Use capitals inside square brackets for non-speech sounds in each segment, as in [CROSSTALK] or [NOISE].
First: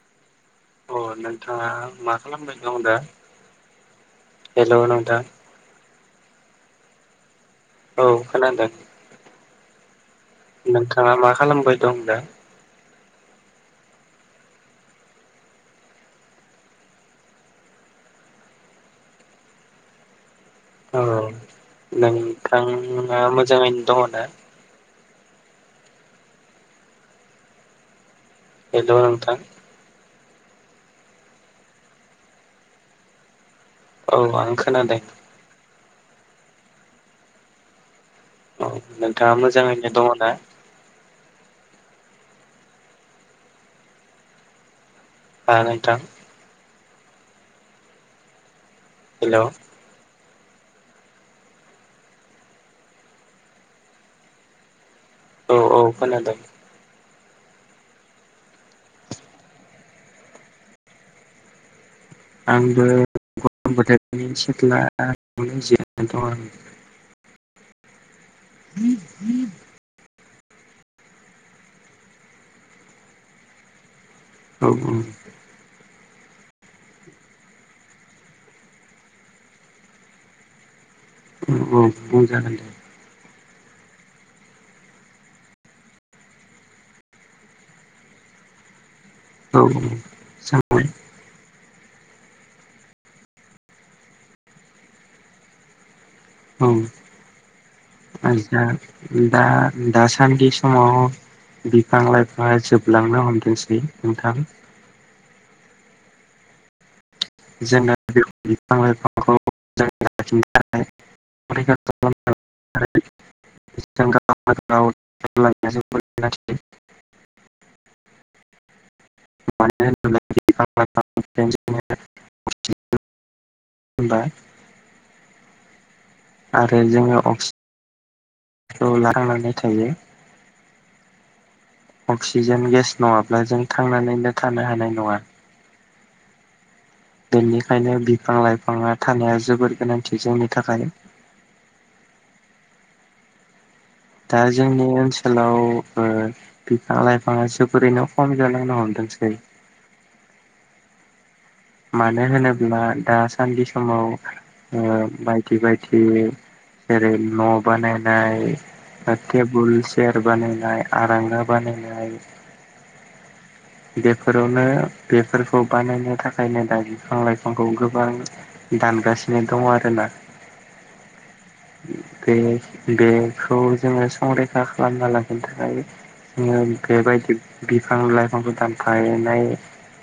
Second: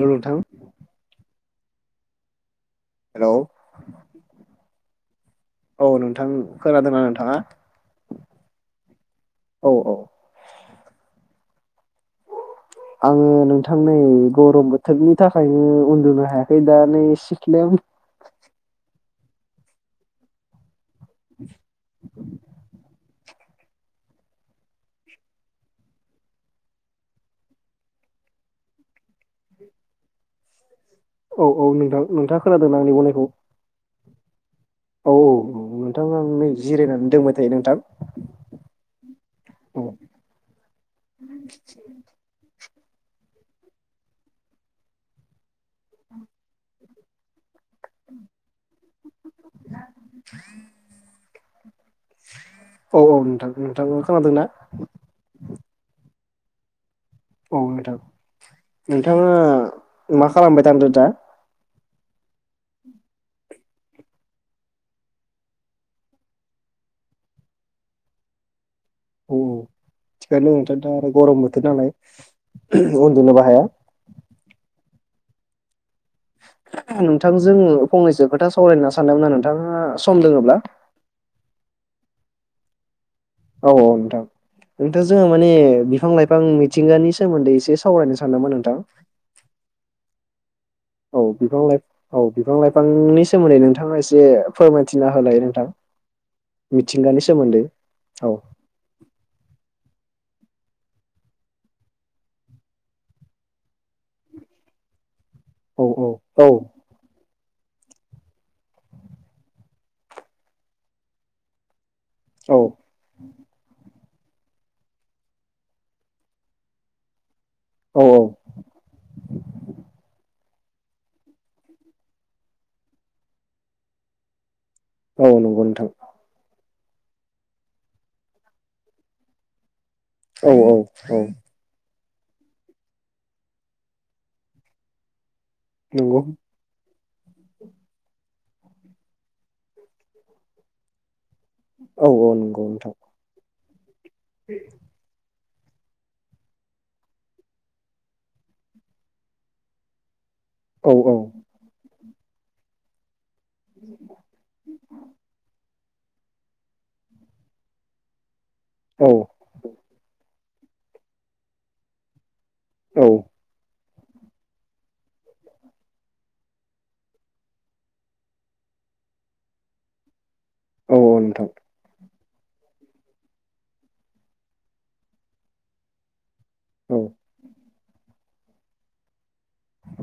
न नोंथां अ नोंथाङा मा खालामबाय नं दा हेल' नोंथां औ नोंथां खोनादोंना नोंथाङा औ खोन द औ औ नोंथाङा मा खालामबाय दं दा आङो नोंथां नै गरम बोथोरनि थाखायनो उन्दुनो हायाखै दा नै सिखलिम औ नोंथाङा मोजाङैनो दङ ना हेलौ नोंथां औ औ नोंथां नोंथाङा खोनादों आंनि गनायखौ औ आं खोनादों औ औ औ नोंथां आं नै जिरायनानै दंबाय थायो नोंथां औ नोंथाङा मोजाङैनो दङ ना आ नोंथां उ हेल' औ औ नथां नोंथां खोनादों ना औ औ खोनादों औ नोंथां नोंथाङा मा खालामबाय थांदो दा आंबो गरम बोथोरनि सिख्लानो ज दं आं उ थखायनोोंथ दा गरम बोथोर नालाय उन्दुनो बाहाया औ औ नोंथांजोंो फंनैसो खोथा सावरायना सानदोंमोना नोंथाङा सम लोङोब्ला औ औ जागोन दे औ औ नोंथां नोंथां जोङो माने बिफां लाइफां मिथिंगानि सोमोन्दै एसे सावरायनो सानदोंमोन नोंथां औ औ जाबाय औ बिफां लाइफ औ बिफां लाइफांनि सोमोन्दै नोंथाङा एसे फोरमायथिना होलाय नोंथां औ मिथिंगानि सोमोन्दै औ दा दासानदि समाव बिफां लाइफांङा जोबलांनो हमदोंसै नोंथां। औ औ औ जोंना बे बिफां लाइफांखौ मोजां लाखिनो थाखाय [UNINTELLIGIBLE] औ जों गावनो गाव लानाया जोबोद गोनांथि। औ औ मानो होनोब्ला बिफां लाइफांनिफ्रायनो जोङो होनबा औ नंगौ नोंथां। आरो जोङो अक्सि [UNINTELLIGIBLE] खौ ला थांनानै थायो। औ औ औ अक्सिजेन गेस नङाब्ला जों थांनानैनो थानो हानाय नङा। नंगौ बेनिखायनो बिफां लाइफाङा थानाया जोबोद गोनांथि जोंनि थाखाय। औ औ नंगौ नोंथां। दा जोंनि ओनसोल [UNINTELLIGIBLE] ओ बिफां लाइफाङा जोबोरैनो खम जालांनो हमदोंसै। औ औ मानो होनोब्ला दा सान्दि समाव ओ बायदि बायदि ओरै न' बानायनाय औ ओ टेबोल चेयार बानायनाय आरांगा बानायनाय। औ बेफोरावनो बेफोरखौ बानायनो थाखायनो दा बिफां लाइफांखौ गोबां दानगासिनो दङ आरोना। औ औ नोंथां बे बेखौ जोङो संरैखा खालामना लाखिनो थाखाय [UNINTELLIGIBLE] औ बेबायदि बिफां लाइ फाखौ दानफायनाय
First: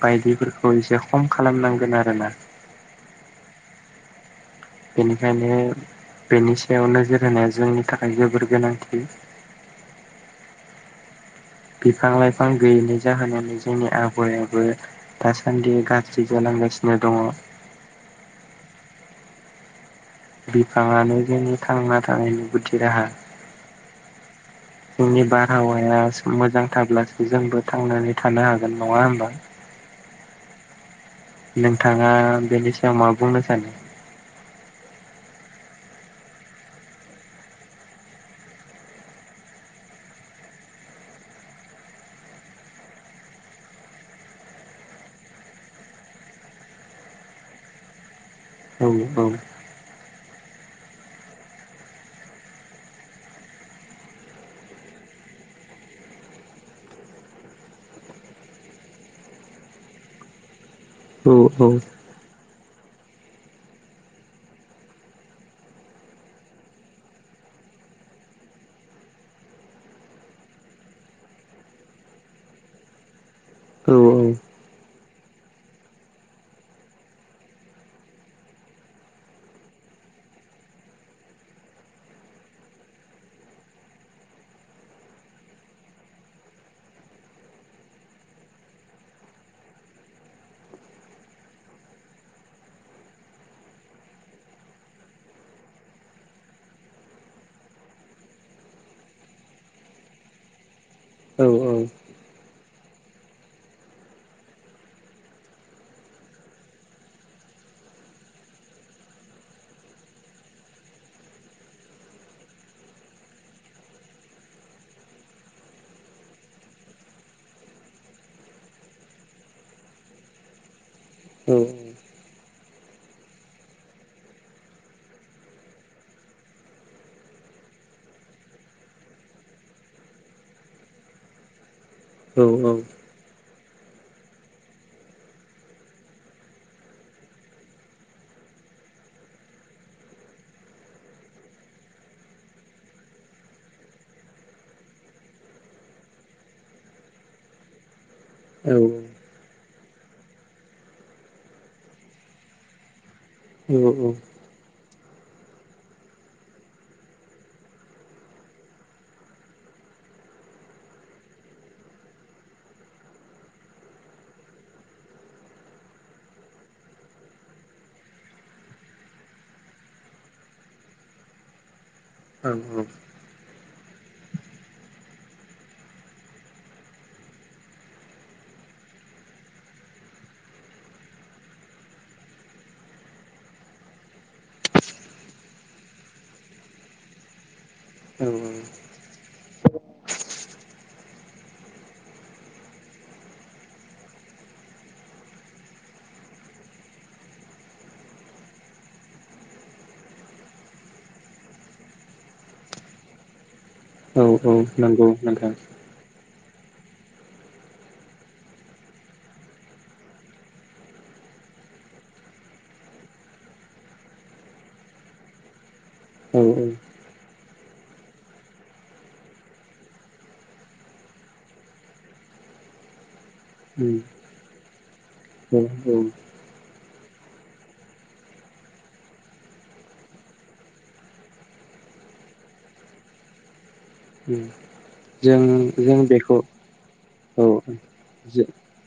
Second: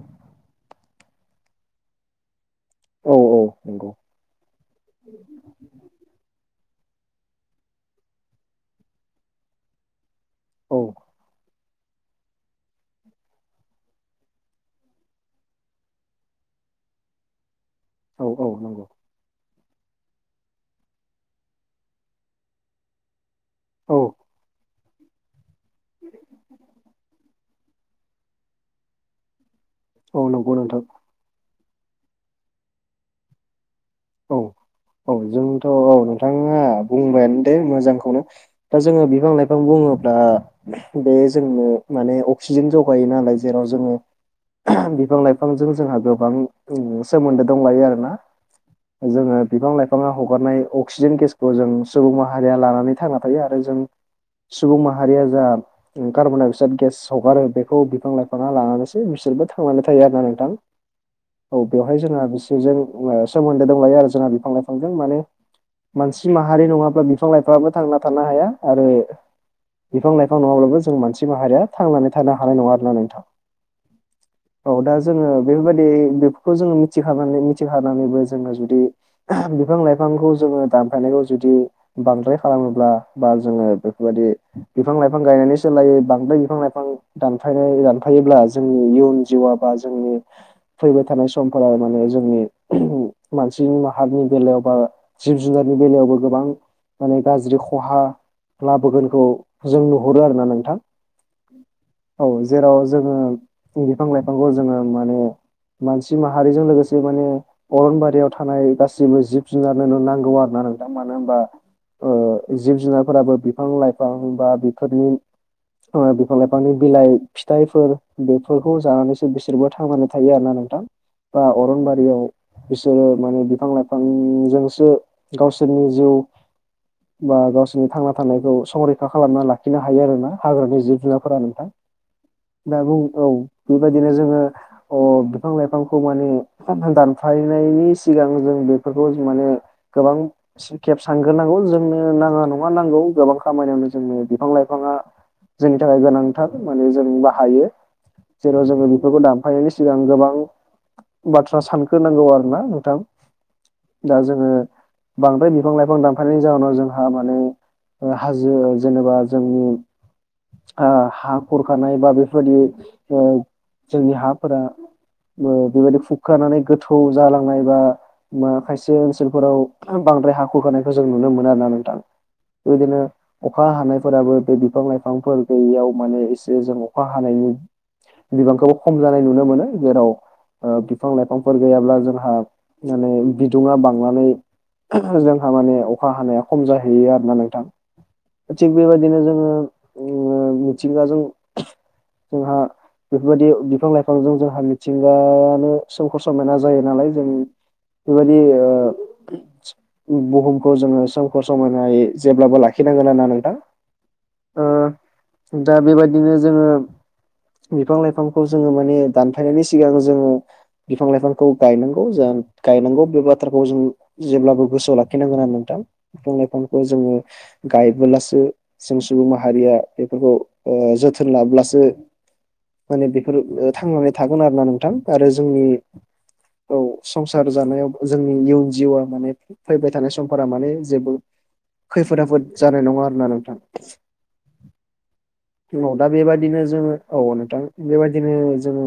बायदिफोरखौ एसे खम खालामनांगोन आरोना। औ औ नंगौ। बेनिखायनो बेनि सायाव नोजोर होनाया जोंनि थाखाय जोबोर गोनांथि। औ बिफां लाइफां गैयैनि जाहोनावनो जोंनि आबहायाबो दासान्दि गाज्रि जालांगासिनो दङ। औ औ नंगौ। बिफाङानो जोंनि थांना थानायनि गुदि राहा। औ जोंनि बारहावाया मोजां थाब्लासो जोंबो थांनानै थानो हागोन नङा होमबा? औ नंगौ नोंथां। नोंथाङा बेनि सायाव मा बुंनो सानो? औ [INAUDIBLE] औ जोंथ' औ नोंथाङा बुंबायानो दे मोजांखौनो दा जोङो बिफां लाइफां बुङोब्ला बे जोंनो माने अक्सिजेन जगायो नालाय जेराव जोङो [UNINTELLIGIBLE] बिफां लाइफांजों जोंहा गोबां सोमोन्दो दंलायो आरोना। औ औ जोङो बिफां लाइ बिफाङा हगारनाय अक्सिजेन गेसखौ जों सुबुं माहारिया लानानै थांना थायो आरो जों सुबुं माहारिया जा कार्बन डाइ अक्साइड गेस हगारो बेखौ बिफां लाइफाङा लानानैसो बिसोरबो थांनानै थायो आरोना नोंथां। औ बेवहाय जोंहा बिसोरजों सोमोन्दो दंलायो आरो जोंहा बिफां लाइफांजों माने मानसि माहारि नङाब्ला बिफां लाइफाङाबो थांना थानो हाया आरो बिफां लाइफां नङाब्लाबो जों मानसि माहारिया थांनानै थानो हानाय नङा आरोना नोंथां। औ औ। औ दा जोङो बेफोरबायदि बेफोरखौ जोङो मिथिखानानै मिथिखानानैबो जोङो जुदि [UNINTELLIGIBLE] बिफां लाइफांखौ जोङो दानफायनायखौ जुदि बांद्राय खालामोब्ला बा जोङो बेफोरबायदि बिफां लाइफां गायनानै सोलायो बांद्राय बिफां लाइफां दानफायनाय दानफायोब्ला जोंनि इयुन जिउआ बा जोंनि फैबाय थानाय समफोराव माने जोंनि मानसि माहारिनि बेलायाव बा जिब जुनारनि बेलायावबो गोबां माने गाज्रि खहा लाबोगोनखौ जों नुहरो आरोना नोंथां। औ औ जेराव जोङो बिफां लाइफांखौ जोङो माने मानसि माहारिजों लोगोसे माने अरनबारि बेयाव थानाय गासिबो जिब जुनारनोनो नांगौ आरोना नोंथां मानो होमबा ओ जिब जुनारफोराबो बिफां लाइफां बा बेफोरनि ओ बिफां लाइफांनि बिलाइ फिथाइफोर बेफोरखौ जानानैसो बिसोरबो थांनानै थायो आरोना नोंथां बा अरन बारिआव बिसोरो माने बिफां लाइफांजोंसो गावसोरनि जिउ बा गावसोरनि थांना थानायखौ संरैखा खालामना लाखिनो हायो आरोना हाग्रानि जिब जुनारफोरा नोंथां। [INAUDIBLE] दे बुं। औ बेबायदिनो जोङो अ बिफां लाइफांखौ माने दानफा यनायनि सिगां जों बेफोरखौ माने गोबां खेब सानग्रोनांगौ। जोंनो नाङा नङा नांगौ गोबां खामानियावनो जोंनो बिफां लाइफाङा जोंनि थाखाय गोनांथार माने जों बाहायो। जेराव जोङो बेफोरखौ दानफायनायनि सिगां गोबां बाथ्रा सान ग्रो नांगौ आरोना नोंथां। दा जोङो बांद्राय बिफां लाइफां दानफानायनायनि जाउनाव जोंहा माने ओ हाजो जेनेबा जोंनि ओ हा खुरखानाय बा बेफोरबायदि ओ जोंनि हाफोरा ओ बेबायदि खुखानानै गोथौ जालांनाय बा बा खायसे ओनसोलफोराव बांद्राय हा हुखानायखौ जों नुनो मोनो आरना नोंथां। औ बे बायदिनो अखा हानायफोराबो बे बिफां लाइफांफोर गैयैयाव माने एसे जों अखा हानायनि बिबांखौबो खम जानाय नुनो मोनो। जेराव ओ बिफां लाइफां फोर गैयाब्ला जोंहा माने बिदुुंङा बांनानै जोंहा माने अखा हानाया खम जाहैयो आरोना नोंथां। थिग बेबायदिनो जोङो मिथिंगाजों जोंहा बेफोरबायदि बिफां लाइफांजों जोंहा मिथिंगायानो स समायना जायो नालाय जों बेबायदि ओ बुहुमखौ जोङो सोमखोर समयनायै जेब्लाबो लाखिनांगोन ना नोंथां। औ औ ओ नंगौ नोंथां दा बेबायदि बिदिनो जोङो बिफां लाइफांखौ जोङो माने दानफायनायनि सिगां जोङो बिफां लाइफांखौ गायनांगौ ज गायनांगौ बे बाथ्राखौ जों जेब्लाबो गोसोआव लाखिनांगोना नोंथां बिफां औ लाइफांखौ जोङो गायबोब्लासो जों सुबुं माहारिया बेफोरखौ जोथोन लाब्लासो माने बेफोर उम थांनानै थागोन आरो ना नोंथां आरो औ जोंनि औ। औ संसार जानायाव जोंनि इयुन जिउआ माने फैबाय थानाय समफोरा माने जेबो खैफोद आफोद जानाय नङा आरोना नोंथां। जों औ जों दा बेखौ बेबायदिनो जोङो औ नोंथां बेबायदिनो जोङो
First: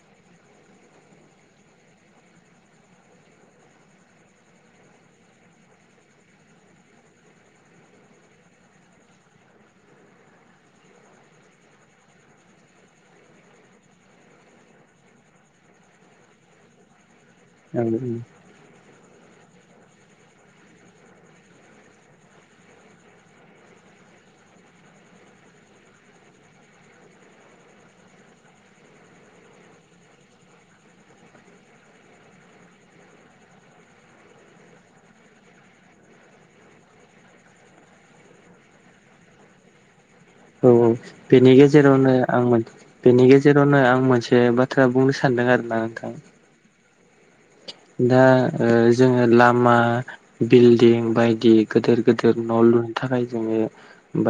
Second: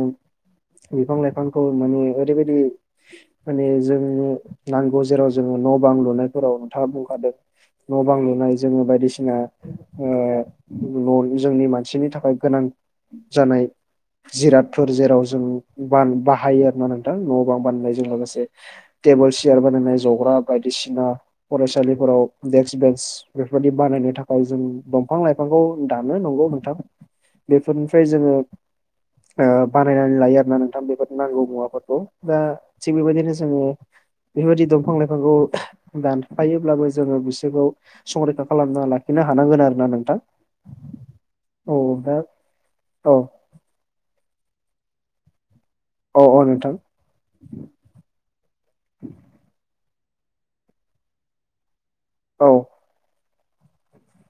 बिफां लाइफांखौ माने ओरैबायदि माने जोंनो नांगौ जेराव जोङो न' बां लुनायफोराव नोंथाङा बुंखादों न' बां लुनाय जोङो बायदिसिना ओ जोंनि मानसिनि थाखाय गोनां जानाय जिरादफोर जेराव जों बाहायो आरो ना नोंथां न' बां बाननायजों लोगोसे टेबोल सियार बानायनाय जग्रा बायदिसिना फरायसालिफोराव देक्स बेन्स बेफोर बायदि बानायनो थाखाय जों दंफां लाइफांखौ दानो नंगौ नोंथां बेफोरनिफ्राय जोङो बानायनानै लायो आरोना नोंथां बेफोर नांगौ मुवाफोरखौ दा थिग बेबायदिनो जोङो बेबायदि दंफां लाइफांखौ दानफायोब्लाबो जोङो बिसोरखौ संरैखा खालामना लाखिनो हानांगोन आरो ना नोंथां औ औ बेनि औ गेजेरावनो दा आं माने औ बेनि गे जेरावनो आं मोनसे बाथ्रा बुंनो सानदों आरोना औ औ नोंथां दा जोङो लामा बिल्डिं बायदि गेदेर गेदेर औ न' लुनो थाखाय जोङो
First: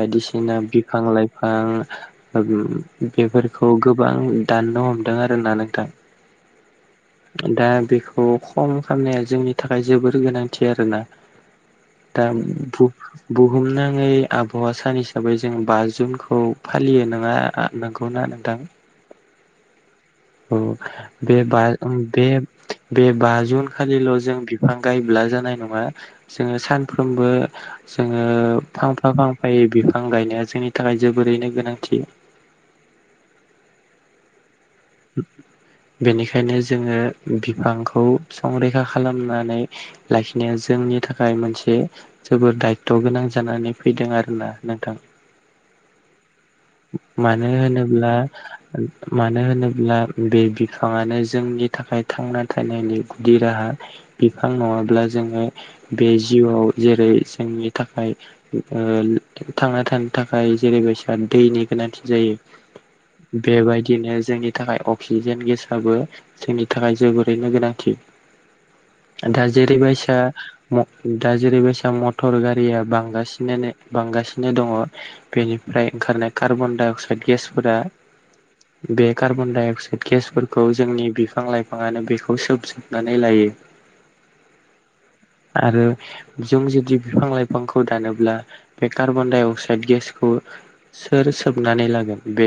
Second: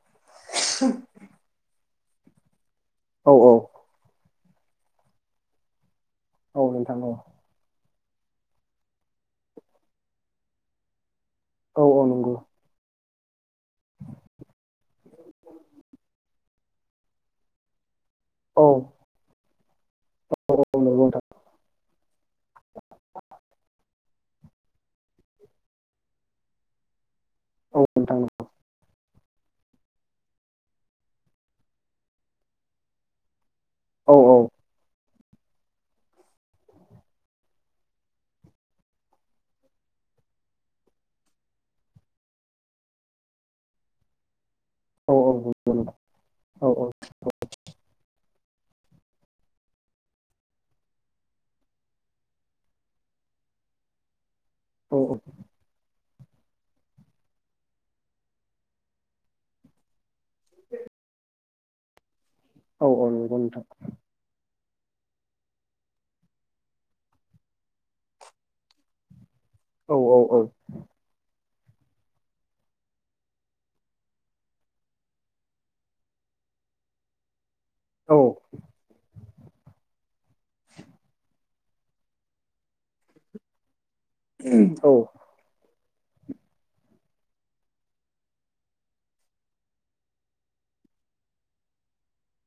बायदिसिना बिफां लाइफां औ औ बेफोरखौ गोबां दाननो हमदों आरोना नोंथां औ नोंथां दा बेखौ खम खालामनाया जोंनि थाखाय जोबोर गोनांथि आरोना औ औ दा नंगौ बुहुमनाङै आबहावा सान हिसाबै जोङो बा जुनखौ औ फालियो नङा नोंगौ ना नोंथां औ औ नंगौ नोंथां बे बा बे बा जुन खालिल' जों बिफां गायब्ला जानाय नङा जोङो सानफ्रोमबो औ नोंथां जोङो फांफा फां फायै बिफां गायनाया जोंनि थाखाय जोबोरैनो गोनांथि औ औ बेनिखायनो जोङो बिफांखौ संरैखा खालामनानै लाखिनाया जोंनि थाखाय मोनसे जोबोर दायथ' गोनां जानानै फैदों आरोना नोंथां औ औ नंगौ नंगौ औ औ मानो होनोब्ला मानो होनोब्ला बे बिफाङानो जोंनि थाखाय थांना थानायनि गुदि राहा बिफां नङाब्ला जोङो बे जिउआव जेरै जोंनि थाखाय थांना थानो थाखाय जेरैबायसा दैनि गोनांथि औ औ नंगौ जायो नोंथां बेबायदिनो जोंनि नि थाखाय अक्सिजेन गेसआबो जोंनि थाखाय जोबोरैनो गोनांथि दा जेरै औ बायसा औ दा जेरै बायसा मटर गारिया बांगासिनो दङ बेनिफ्राय ओंखारनाय कार्बन डाइ अक्साइद गेसफोरा बे कार्बन डाइ अक्साइड गेसफोरखौ जोंनि बिफां लाइफाङानो बेखौ सोबजोब नानै लायो उम औ आरो जों जुदि बिफां लाइफांखौ दानोब्ला बे कार्बन डाइ अक्साइद गेसखौ सोर सोबनानै लागोन बे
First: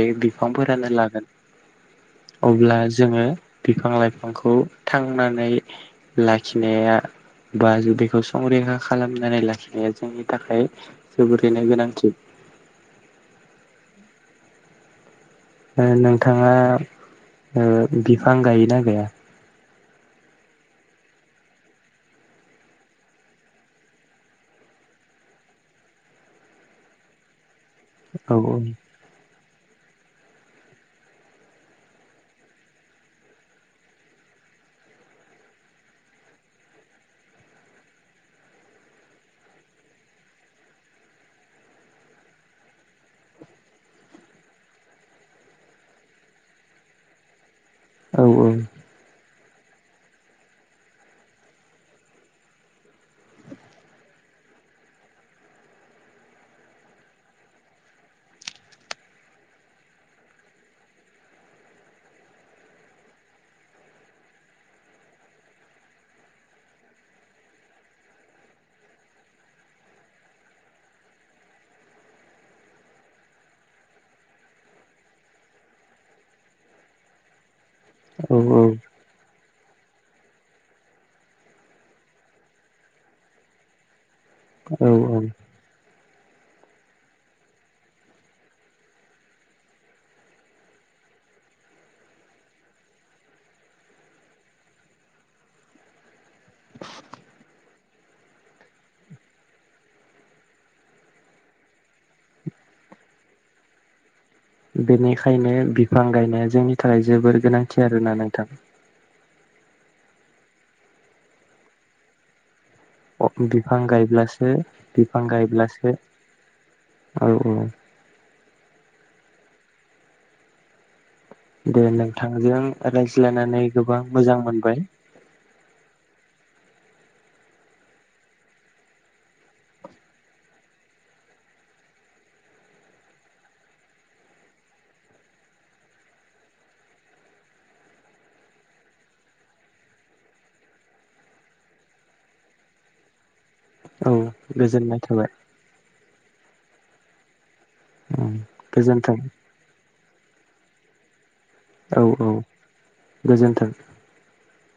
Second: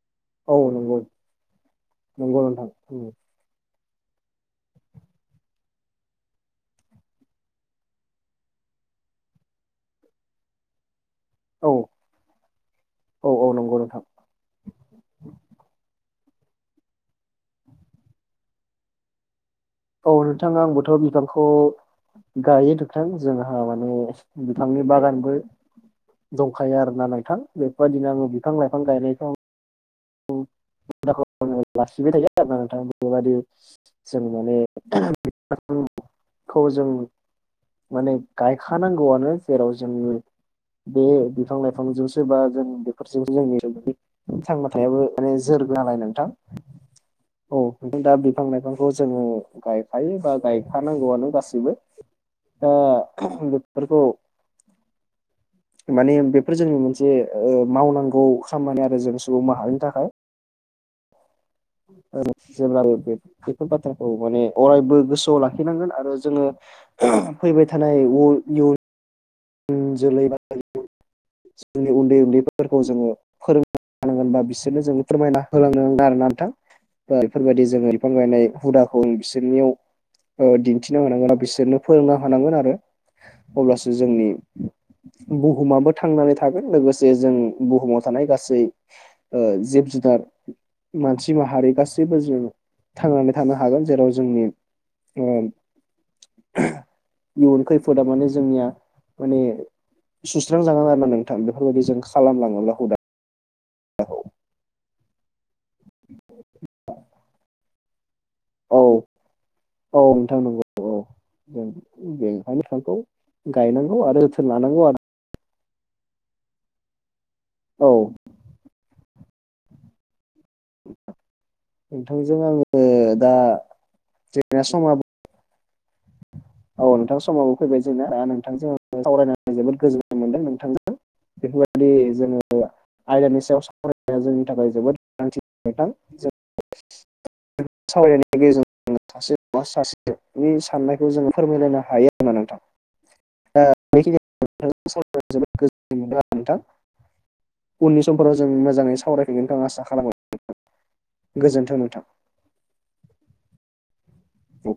औ बिफांफोरानो नंगौ लागोन नंगौ नोंथां अब्ला जोङो बिफां लाइफांखौ थांनानै लाखिनाया बा ज बेखौ संरैखा खालामनानै लाखिनाया जोंनि थाखाय जोबोरैनो औ गोनांथि औ औ नंगौ नोंथां। नोंथाङा बिफां गायोना गैया। औ नोंथाङा आंबोथ' बिफांखौ गायो नोंथां जोंहा माने बिफांनि बागानबो दंखायो आरोना नोंथां बेफोरबायदिनो आङो औ बिफां लाइफां गायनायखौ आं लाखिबाय थायो आरो ना नोंथां बेबायदि जों माने [UNINTELLIGIBLE] खौ जों माने गायखानांगौआनो जेराव जों बे बिफां लाइफांजोंसो बा जों बेफोरजोंसो जोंनि थांनानै फथायाबो माने जोरग नालाय नोंथां औ नथ दा औ बिफां लाइफां बे खौ जोङो गायफायो बा गायखानांगौआनो गासैबो दा बेफोरखौ माने बेफोर जोंनि मोनसे मावनांगौ खामानि आरो जों सुबुं माहारिनि थाखाय [INAUDIBLE] जेब्लाबो बेफोर बाथ्राखौ माने अरायबो गोसोआव लाखिनांगोन आरो जोङो फैबाय थानाय जोलै बा जोंनि उन्दै उन्दैफोरखौ जोङो फोरों थानांगोनबा बिसोरनो जों फोरमायना होलांनो नांगोन आरोना नोंथां बेफोरबायदि जों बिफां औ गायनाय हुदा खौ बिसोरनियाव दिन्थिनो हांगोन बा बिसोरनो फोरोंनो हानांगोन आरो अब्लासो जोंनि औ औ। बुहुमाबो थांनानै थागोन लोगोसे जों बुहुमाव थानाय गासै जिब जुनार मानसि माहारि गासैबो जों थांनानै थानो हागोन जेराव जोंनि इयुन खैफोदा माने जोंनिया माने सुस्रांजागोन आरो ना नोंथा बेफोरबायदि जों खालामलाङोब्ला हुदा बेनिखायनो बिफां गायनाया जोंनि थाखाय जोबोर गोनांथि आरोना नोंथां औ औ नोंथां नंगौ औ जों बेहायनो बिफां गायनांगौ आरो गायब्लासो जोथोन लानांगौ आरो बिफां गायब्लासो औ औ औ। दे नोंथांजों दा रायज्लायनानै गोबां मोजां जोंना मोनबाय समाबो औ नोंथां समावबो फैबाय जोंना नोंथांजों सावरायनानै जोबोद गोजोन्नाय मोनदों नोंथांजों बेफोरबायलि जोङो आयदानि सायाव सावरायनाया जोंनि थाखाय जोबोद गोनांथिथार नोंथां। सावरायनायनि गेजेरजों सासे नङा सासेनि साननायखौ जोङो फोरमायलायनो हायो आरोना नोंथां बे औ गोजोननाय थाबाय गोजोन्नाय मोनदों नोंथां उननि समफोराव जों मोजाङै गोजोन्थों सावरायफैगोन नोंथां आसा खालामो गोजोन्थों। नोंथां। औ औ गोजोन्थों। औ